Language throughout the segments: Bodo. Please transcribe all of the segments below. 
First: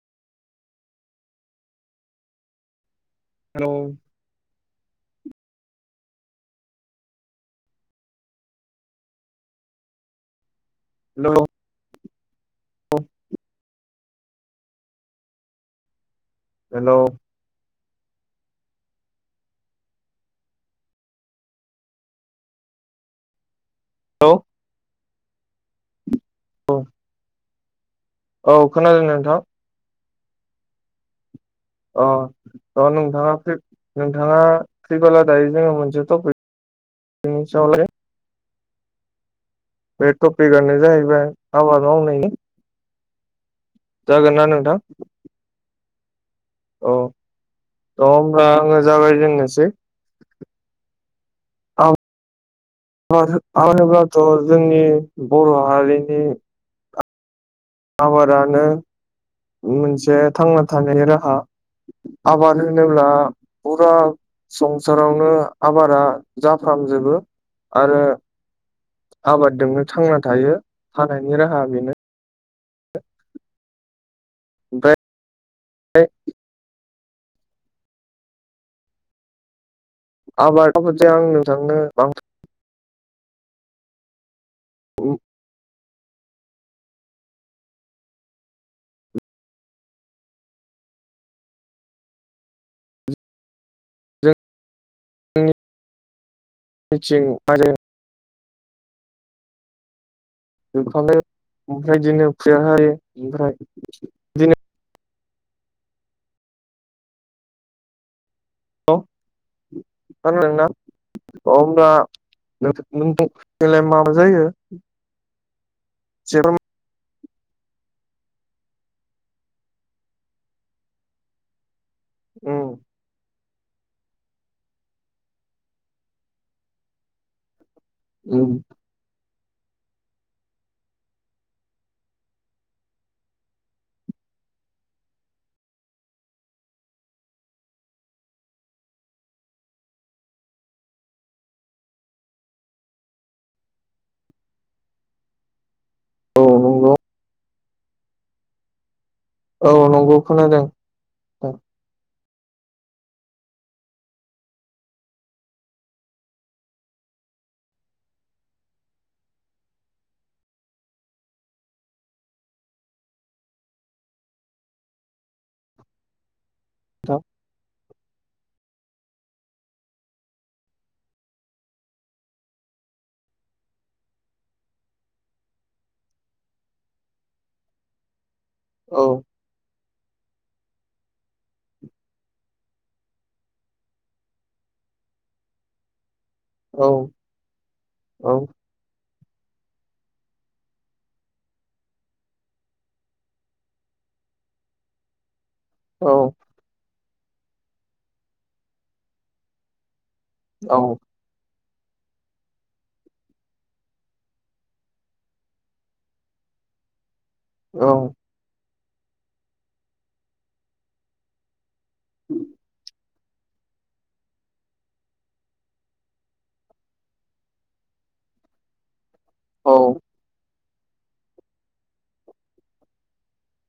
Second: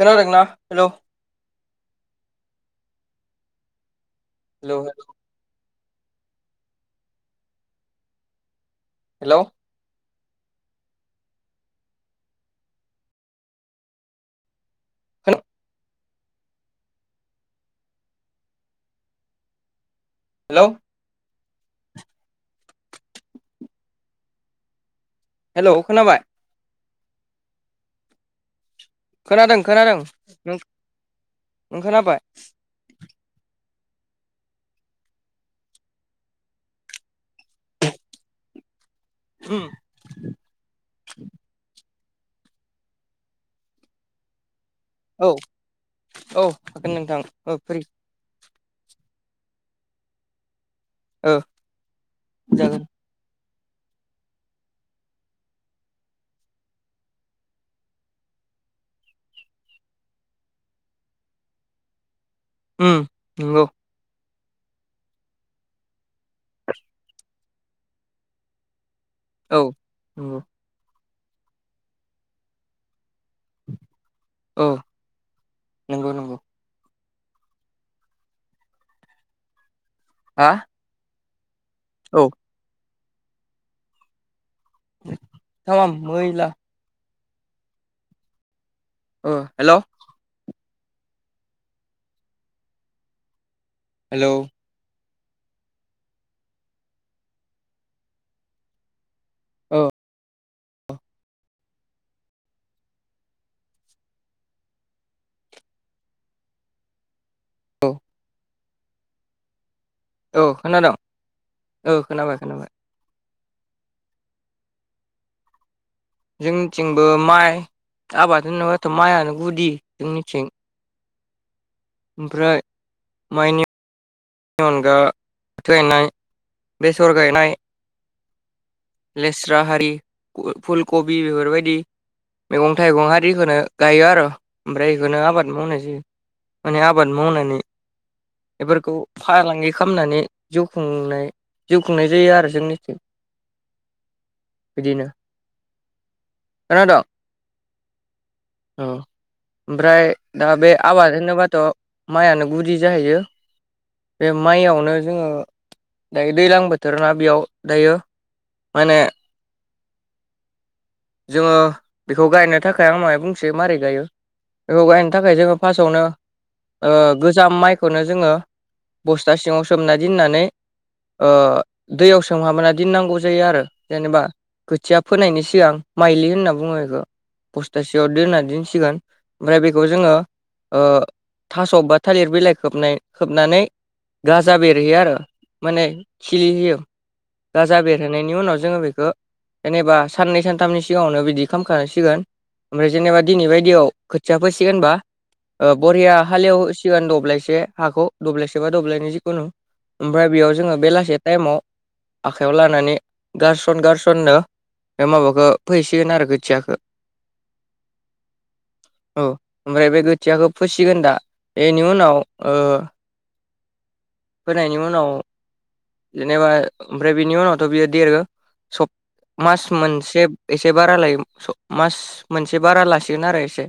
खोनादोंना? Hello hello hello hello hello hello. [unintelligible] Hello hello. Hello hello hello खोनाबाय? औ औ खोनादों खोनादों नों नों अ खोनाबाय अ नों थाङा फ्रि नोंथाङा फ्रिबोला दायो जोङो मोनसे टपिक [unintelligible] उम बे टपिकआनो जाहैबाय आबाद मावनायनि। जागोन ना नोंथां? औ औ हागोन औ नोंथां औ फ्रि । थ' होमब्ला आङो जाबाय जेननोसै औ जागोन। [unintelligible] होनोब्लाथ' जोंनि बर' हारिनि आबादानो मोनसे थांना थानायनि राहा। आबाद होनोब्ला उम नंगौ फुरा संसारावनो आबादा जाफ्रामजोबो आरो औ आबादजोंनो थांना नंगौ थायो। हानायनि राहा बेनो। औ ओमफ्राय नंगौ नंगौ हा आबाद [unintelligible] आं नोंथांनो बां औ बांसिन थामाम मैला ओ हेलौ हेलौ [unintelligible] आरो औ जोबखानाय [unintelligible] ओमफ्राय बिदिनो फुजा हायो ओमफ्राय बिदिनो औ [unintelligible] अ औ खोनादों ओमब्ला औ खोनाबाय खोनाबाय [unintelligible] [unintelligible] लाय माबा जायो जेब्ला जोंनिथिंबो माइ आबाद होनोबाथ' माइआनो गुदि जोंनिथिं। ओमफ्राय उम माइनि नि अनगा [unintelligible] बेसर गायनाय। उम लेस्रा हारि फुलकबि बेफोरबायदि मैगं थाइगं आरिखौनो गायो आरो' ओमफ्राय बेखौनो आबाद मावनाय जायो। माने आबाद मावनानै बेफोरखौ फालांगि खामनानै जिउ खुंनाय जिउ खुंनाय जायो आरो जोंनिथिं। बिदिनो। औ नंगौ खोनादों? औ। औ ओमफ्राय नंगौ दा खोनादों बे आबाद होनोबाथ' माइआनो गुदि जाहैयो। बे माइयावनो जोङो दायो दैज्लां बोथोर ना बेयाव दायो माने जोङो बेखौ गायनो थाखाय आं महाय बुंसै मारै गायो। बेखौ गायनो थाखाय जोङो फार्स्टआवनो ओ नोंथां गोजाम माइ खौनो जोङो बस्था सिङाव सोमना दोननानै ओ दैयाव सोंहाबना दोननांगौ जायो आरो जेनेबा। खोथिया फोनायनि सिगां। माइलि होनना बुङो बेखौ बस्था सिंयाव दोनना दोनसिगोन औ ओमफ्राय बे खौ जोङो थास' बा थालिर बिलाइ खोबनाय खोबनानै गाजा बेरहैयो आरो माने खिलि होयो औ गाजा औ बेरहोनायनि उनाव जोङो बेखौ जेनेबा साननै सानथामनि सिगाङावनो बिदि खालामखांसिगोन ओमफ्राय जेनेबा दिनै बायदियाव खोथिया फोसिगोनबा ओ औ बरिया हालेव सिगां दब्लायसे हाखौ दब्लायसे बा दब्लायनि जिखुनु। ओमफ्राय बेयाव जोङो औ बेलासे टाइमाव आखाइयाव लानानै गारसन गारसननो बे माबाखो फोहैसिगोन आरो खोथियाखौ। औ औ ओमफ्राय बे गोथियाखौ फिसिगोन दा एनि उनाव होनायनि उनाव जेनेबा ओमफ्राय बिनि उनावथ' बियो देरो सब मास औ मोनसे एसे बारा लायो मास मोनसे बारा लासिगोन आरो एसे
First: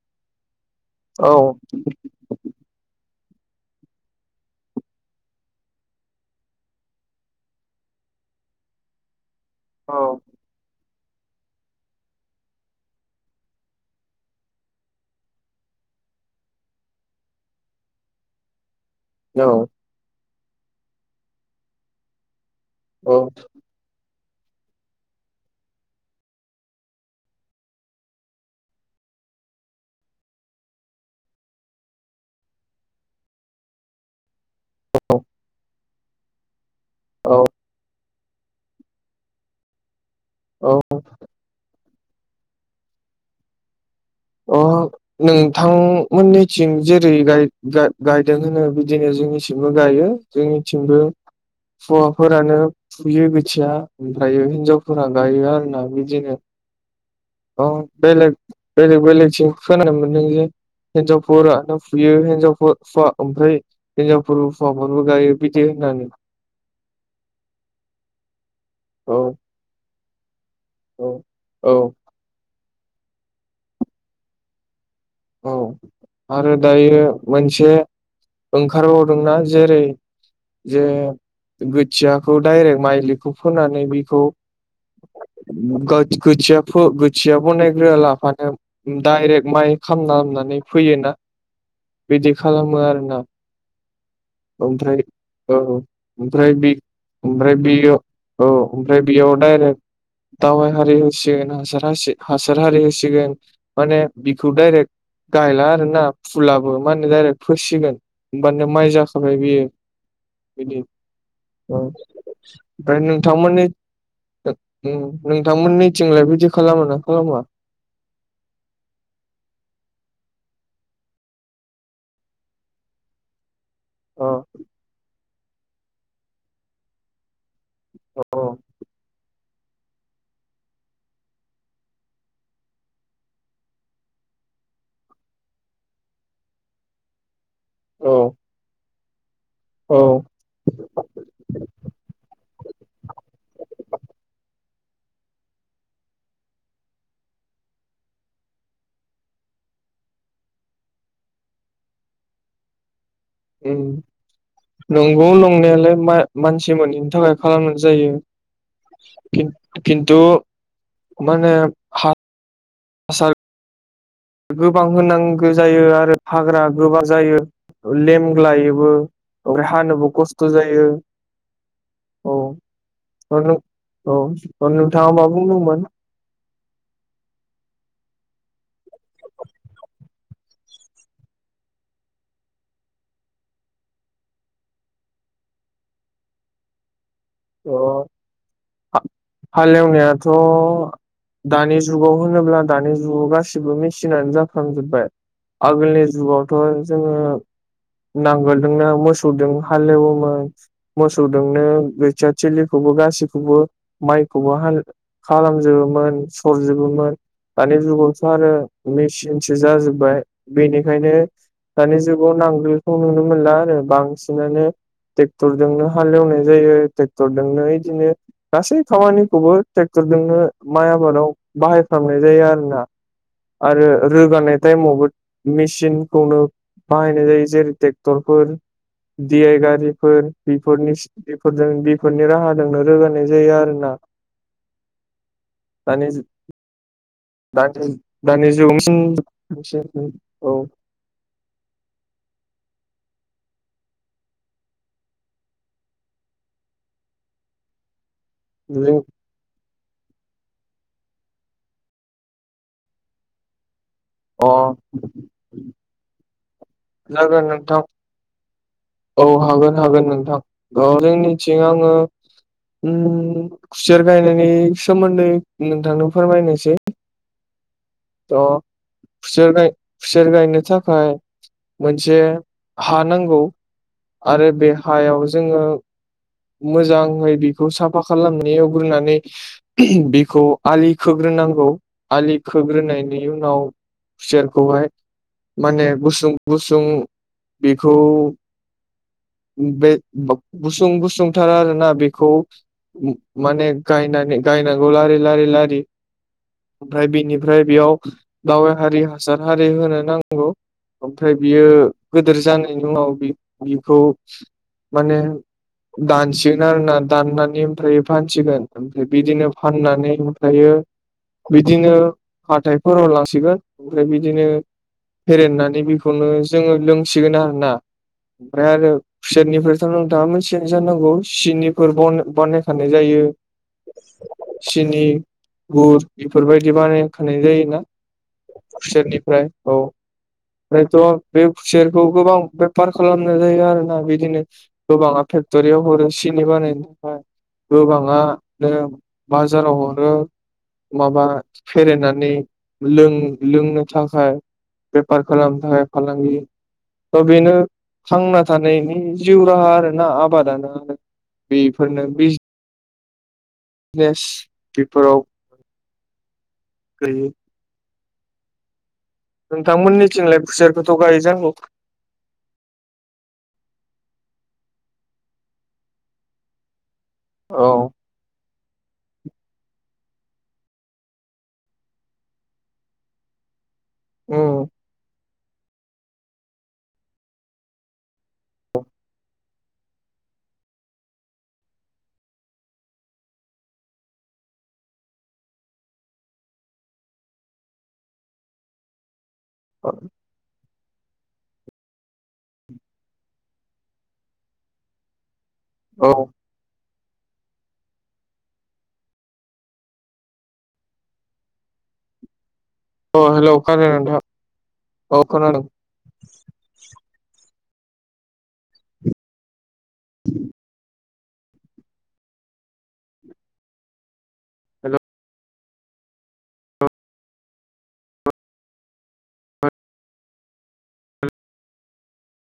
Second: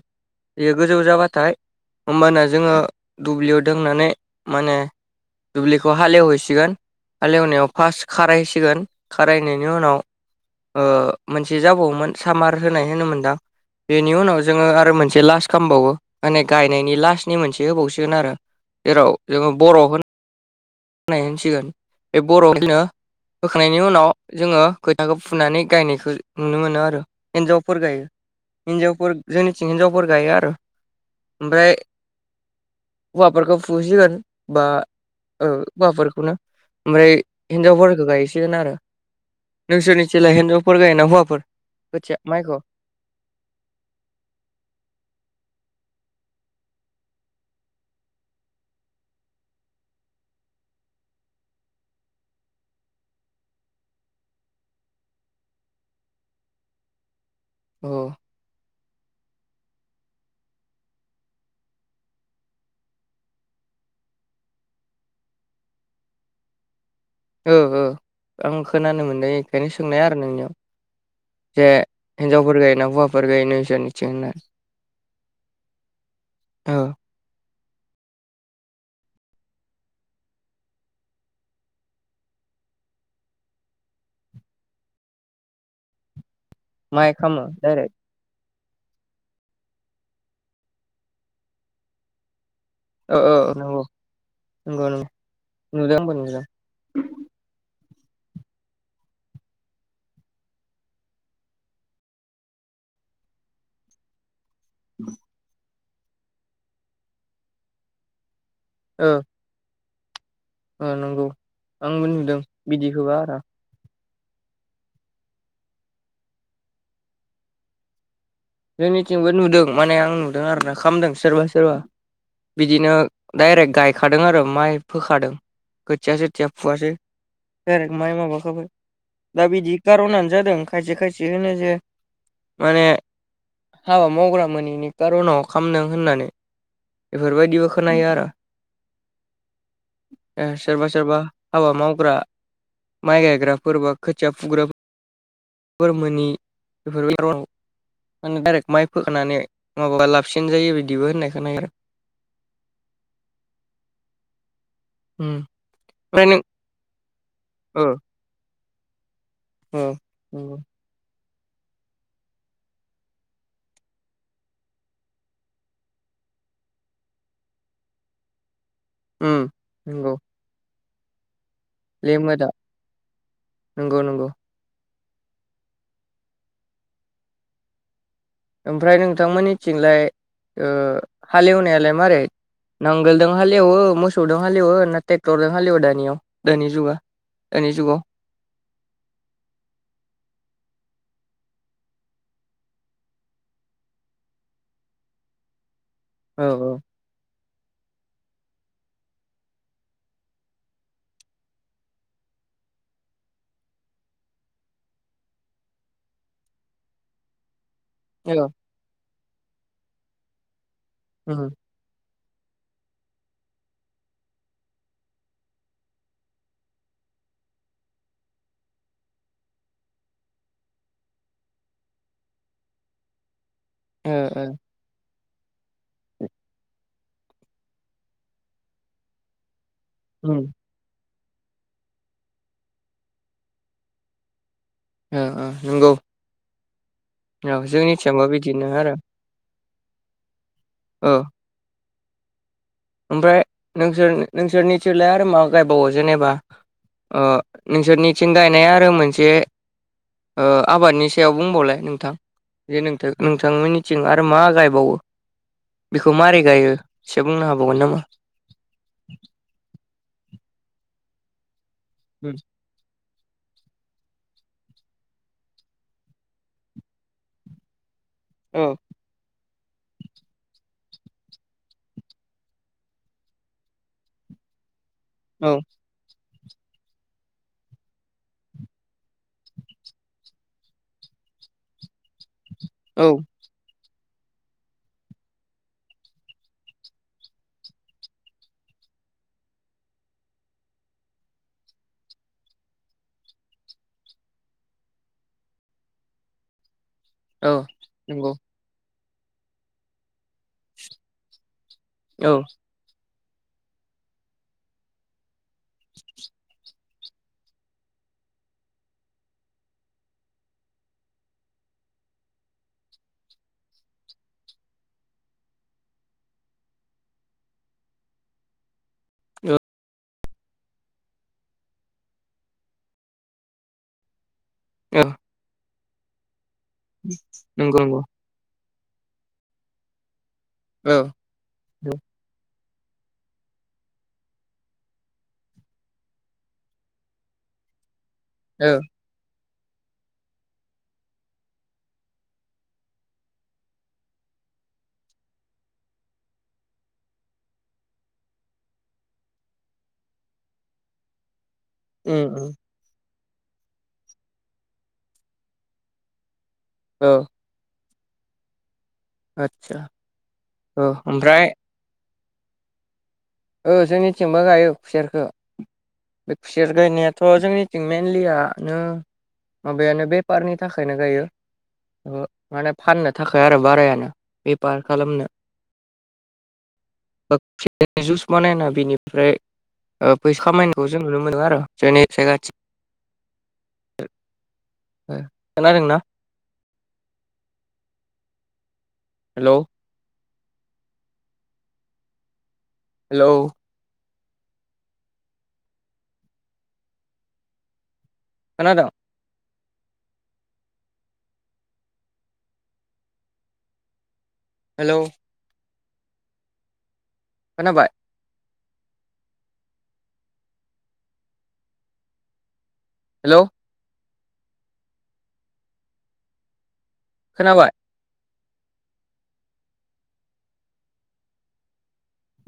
बेयो गोजौ जाबाथाय होमबाना जोङो दुब्लियाव दोंनानै माने दुब्लिखौ हालेवहैसिगोन हालेवनायाव फार्स्ट खारायहसिगोन खारायनायनि उनाव मोनसे जाबावोमोन सामार होनाय होनोमोनदां बेनि उनाव जोङो आरो मोनसे लास्ट खामबावो माने गायनायनि लास्टनि मोनसे होबावसिगोन आरो जेराव जोङो बर' होननाय होनसिगोन बे बर' बिनो होखांनायनि उनाव जोङो खोथाखौ फुनानै गायनायखौ नुनो मोनो आरो हिनजावफोर गायो हिनजावफोर जोंनिथिं हिनजावफोर गायो आरो ओमफ्राय होवाफोरखौ फुहोसिगोन बा औ हौवाफोरखौनो ओमफ्राय औ हिनजावफोरखौ गायसै गोन आरो नोंसोरनिथिंलााय औ हिनजावफोर गायोना हौवाफोर खोथिया माइखौ अ नोंथांमोननिथिं जेरै गायदों होनो बिदिनो जोंनिथिमबो गायो जोंनिथिंबो हौवाफोरानो फुयो खोथिया ओमफ्रायो हिनजावफोरा गायो आरोना बिदिनो औ अ बेलेग बेलेग बेलेगथिं खोनानो मोनदों जे हिनजावफोरानो फुयो हिनजावफोर फुवा ओमफ्राय हिनजावफोरबो हौवाफोरबो गायो बिदि होननानै ओ ओ आं खोनानो औ मोननाय खायनो सोंनाय आरो नोंनियाव औ जे औ हिनजावफोर गायोना हौवाफोर गायो नोंसोरनिथिं होनना औ आरो औ दायो मोनसे ओंखारबावदोंना जेरै जे खोथियाखौ डाइरेक्ट माइलिखौ फोनानै बेखौ खोथिया माइ खोथिया खामो डाइरेक्ट बानायनायग्रो लाफानो दायरेक्ट माइ खामनानानै फैयोना बिदि खालामो आरो ना ओ ओ नंगौ नंगौ ओमफ्राय नंगौ औ नुदों आंबो नुदों ओमफ्राय बे ओमफ्राय बेयो औ ओमफ्राय बेयाव दायरेक्ट दावबाय हारि होसिगोन हासार हारि होसिगोन माने बे खौ डाइरेक्ट गायला आरोना फुलाबो मा होनो दाइरेक्ट फोसिगोन होमबानिया माइ ओ जाखाबाय बियो बिदि ओ नंगौ औ आंबो नुदों ओमफ्राय बिदिखौबो आरो नोंथांमोननि नोंथांमोननिथिंलाय बिदि खालामो ना खालामा जोंनिथिंबो नुदों माने आं नुदों आरो ना खालामदों सोरबा सोरबा बिदिनो दायरेक्ट गायखादों अ आरो माइ फोखादों खोथिया सोथिया फुआसै दायरेक्टमाइ औ माबाखाबाय दा बिदि कारनानो जादों खायसे खायसे होनो जे माने हाबा मावग्रा मोनैनि खारनाव खामदों होननानै बेफोर बायदि खोनायो आरो औ सोरबा सोरबा हाबा मावग्रा माइ गायग्राफोर बा खोथिया फुग्रा फोर मोनि बेफोराव माने दायरेक्ट माइ फोखानानै माबाबा लाबसिन जायो बिदिबो होननाय खोनायो आरो उम नंगौ ओमफ्राय लंनायालाय नों मानसि मोनैनि थाखाय खालामनाय ओ जायो ओ खिन्थु [inaudible] नंगौ गोबां होनांगो जायो आरो हाग्रा गोबां जायो लेमग्लायो बो उम ओमफ्राय हानोबो नंगौ खस्थ' जायो [inaudible] लेमो दा नंगौ नंगौ दा मा बुंदोंमोन ओमफ्राय नोंथांमोननिथिंलाय हालेवनायालाय मारै नांगोलजों हालेवो मोसौजों हालेवो ना ट्रेक्टरजों हालेवो दानियाव दानि जुगा दानि जुगाव हालेवनायाथ' दानि जुगाव होनोब्ला दानि जुगाव गाससिबो मेचनानो जाफ्लांजोबबाय आगोलनि औ जुगावथ' जोङो नांगोलदोंनो मोसौजों हालेवोमोन मोसौदोंनो फिसाादथिलिखौबो गासैखौबो माइखौबो ह खालामजोबोमोन सरजोबोमोन दानि जुगावथ' औ औ आरो मेचिनसो जाजोबबाय बेनिखायनो उम दानि जुगा व नांगोलखौ नुनो मोनला आरो बांसिनानो ट्रेक्टरजोंनो हालेवनाय जायो। टेक्टरदोंनो इदिनो गासै खामानिखौबो टेक्टरजोंनो माइ आबादाव बाहाय फ्रामनाय जायो आरोना आरो ओ रोगानाय टाइमावबो मेसिनखौनो बाहायनाय जायो जेरै टेक्टरफोर डि आइ गारि फोर उम बेफोर मेसि बेफोरजों बेफोरनि राहाजोंनो रोगानाय जायो आरोना। ओ ओ नोंगौ। दानि दानि दानि बिदिनो जुगनि [unintelligible] ओ। ओमफ्राय नोंसोर नोंसोरनिथिलाय आरो मा गायबावो जेनेबा अह नोंसोरनिथिं गायनाया आरो जों मोनसे ओ आबादनि सायाव बुंबावलाय नोंथां जे नोंथो नोंथां मोननि थिं आरो मा अ गायबावो बेखौ मारै गायो एसे जागोन बुंनो नोंथां हाबावगोन नामा? औ हागोन हागोन नोंथां औ जोंनिथिं आङो उम उम खुसेर गायनायनि सोमोन्दै नोंथांनो फोरमायनोसै। अह खुसेर गाय खुसेर गायनो थाखाय मोनसे हा नांगौ आरो बे हायाव औ जोङो मोजाङै बेखौ साफा खालामनो एवग्रोनानै बेखौ आलि खोग्रो नांगौ आलि औ खोग्रोनायनि उनाव खुसेरखौहाय माने गुसुं गुसुं बेखौ बे गुसुं गुसुं थार आरो ना बेखौ माने गायनानै गायनांगौ लारि लारि लारि। ओमफ्राय औ बिनिफ्राय बेयाव नंगौ गाव हारि हासार हारि होनो नांगौ ओमफ्राय बियो औ गोदोर जानायनि उनाव बिखौ माने दानसिगोन आरोना दाननानै ओमफ्राय फानसिगोन ओमफ्राय बिदिनो फाननानै ओमफ्रायो बिदिनो हाथायफोराव लासिगोन ओमफ्राय बिदिनो फेरेननानै बेखौनो जोङो लोंसिगोन आरो ना। ओमफ्राय आरो औ खुसेेरनिफ्रायथ' नोंथाङा मोनथि गौ जानांगौ सिनिफोर बन बानायखानाय जायो। सिनि गुर बेफोरबायदि बानाय खानाय जायोना। नंगौ नंगौ खुसेरनिफ्राय औ ओमफ्रायथ' औ बे खुसेरखौ गोबां बे फार खालामनाय जायो आरोना बिदिनो गोबांआ फे क्टरियाव हरो सिनि बानायनो थाखाय गोबाङानो औ बाजाराव हरो। माबा फेरेनानै लों-लोंनो थाखाय। बेेपार खालाम थाखाय फालांगि थ' बेनो थांना थानायनि जिउ राहा आरोना आ बादाना आरो बेफोरनो उम बिज उम नेस बेफोराव औ गायो। आदसा नोंथांमोननि थिंलाय औ फुसेरखोथ' गायो ओमफ्राय जांर'? ओ जोंनिथिंबो गायो खुसेरखो बे खुसेर गायनाया थ' औ जोंनिथिं मेनलियानो माबायानो बे पारनि थाखायनो गायो ओ माने फाननो थाखाय आरो बाराया उम बेफार खालामनो [unintelligible] बानायना बिनिफ्राय ओ फैसा खामायनायखो जों नुनो मोनो आरो जोंनि जायगाथि। ओ खोनादोंना? [inaudible] हेलौ औ [inaudible] हेलौ औ। खोनादों अ हेल' खोनादों नोंथां हेलौ औ खोनादों खोनाबाय [inaudible] हेल'। हेल'। खोनाबाय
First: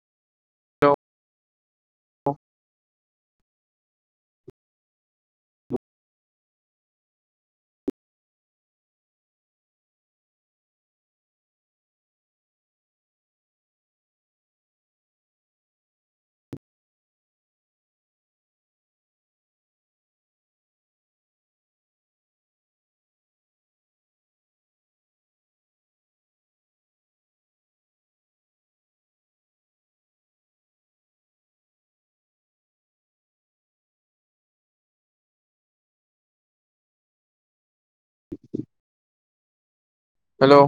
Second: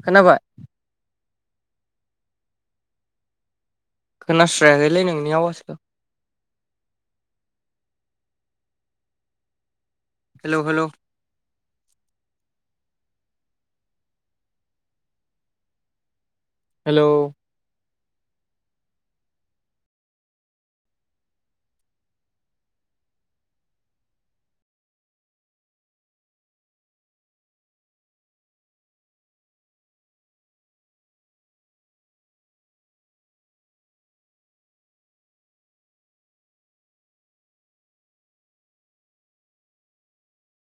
खोनाबाय। [unintelligible] खोनास्रायाखैलै नोंनि आवासखौ हेल' हेल'। हेलौ। [inaudible] हेल'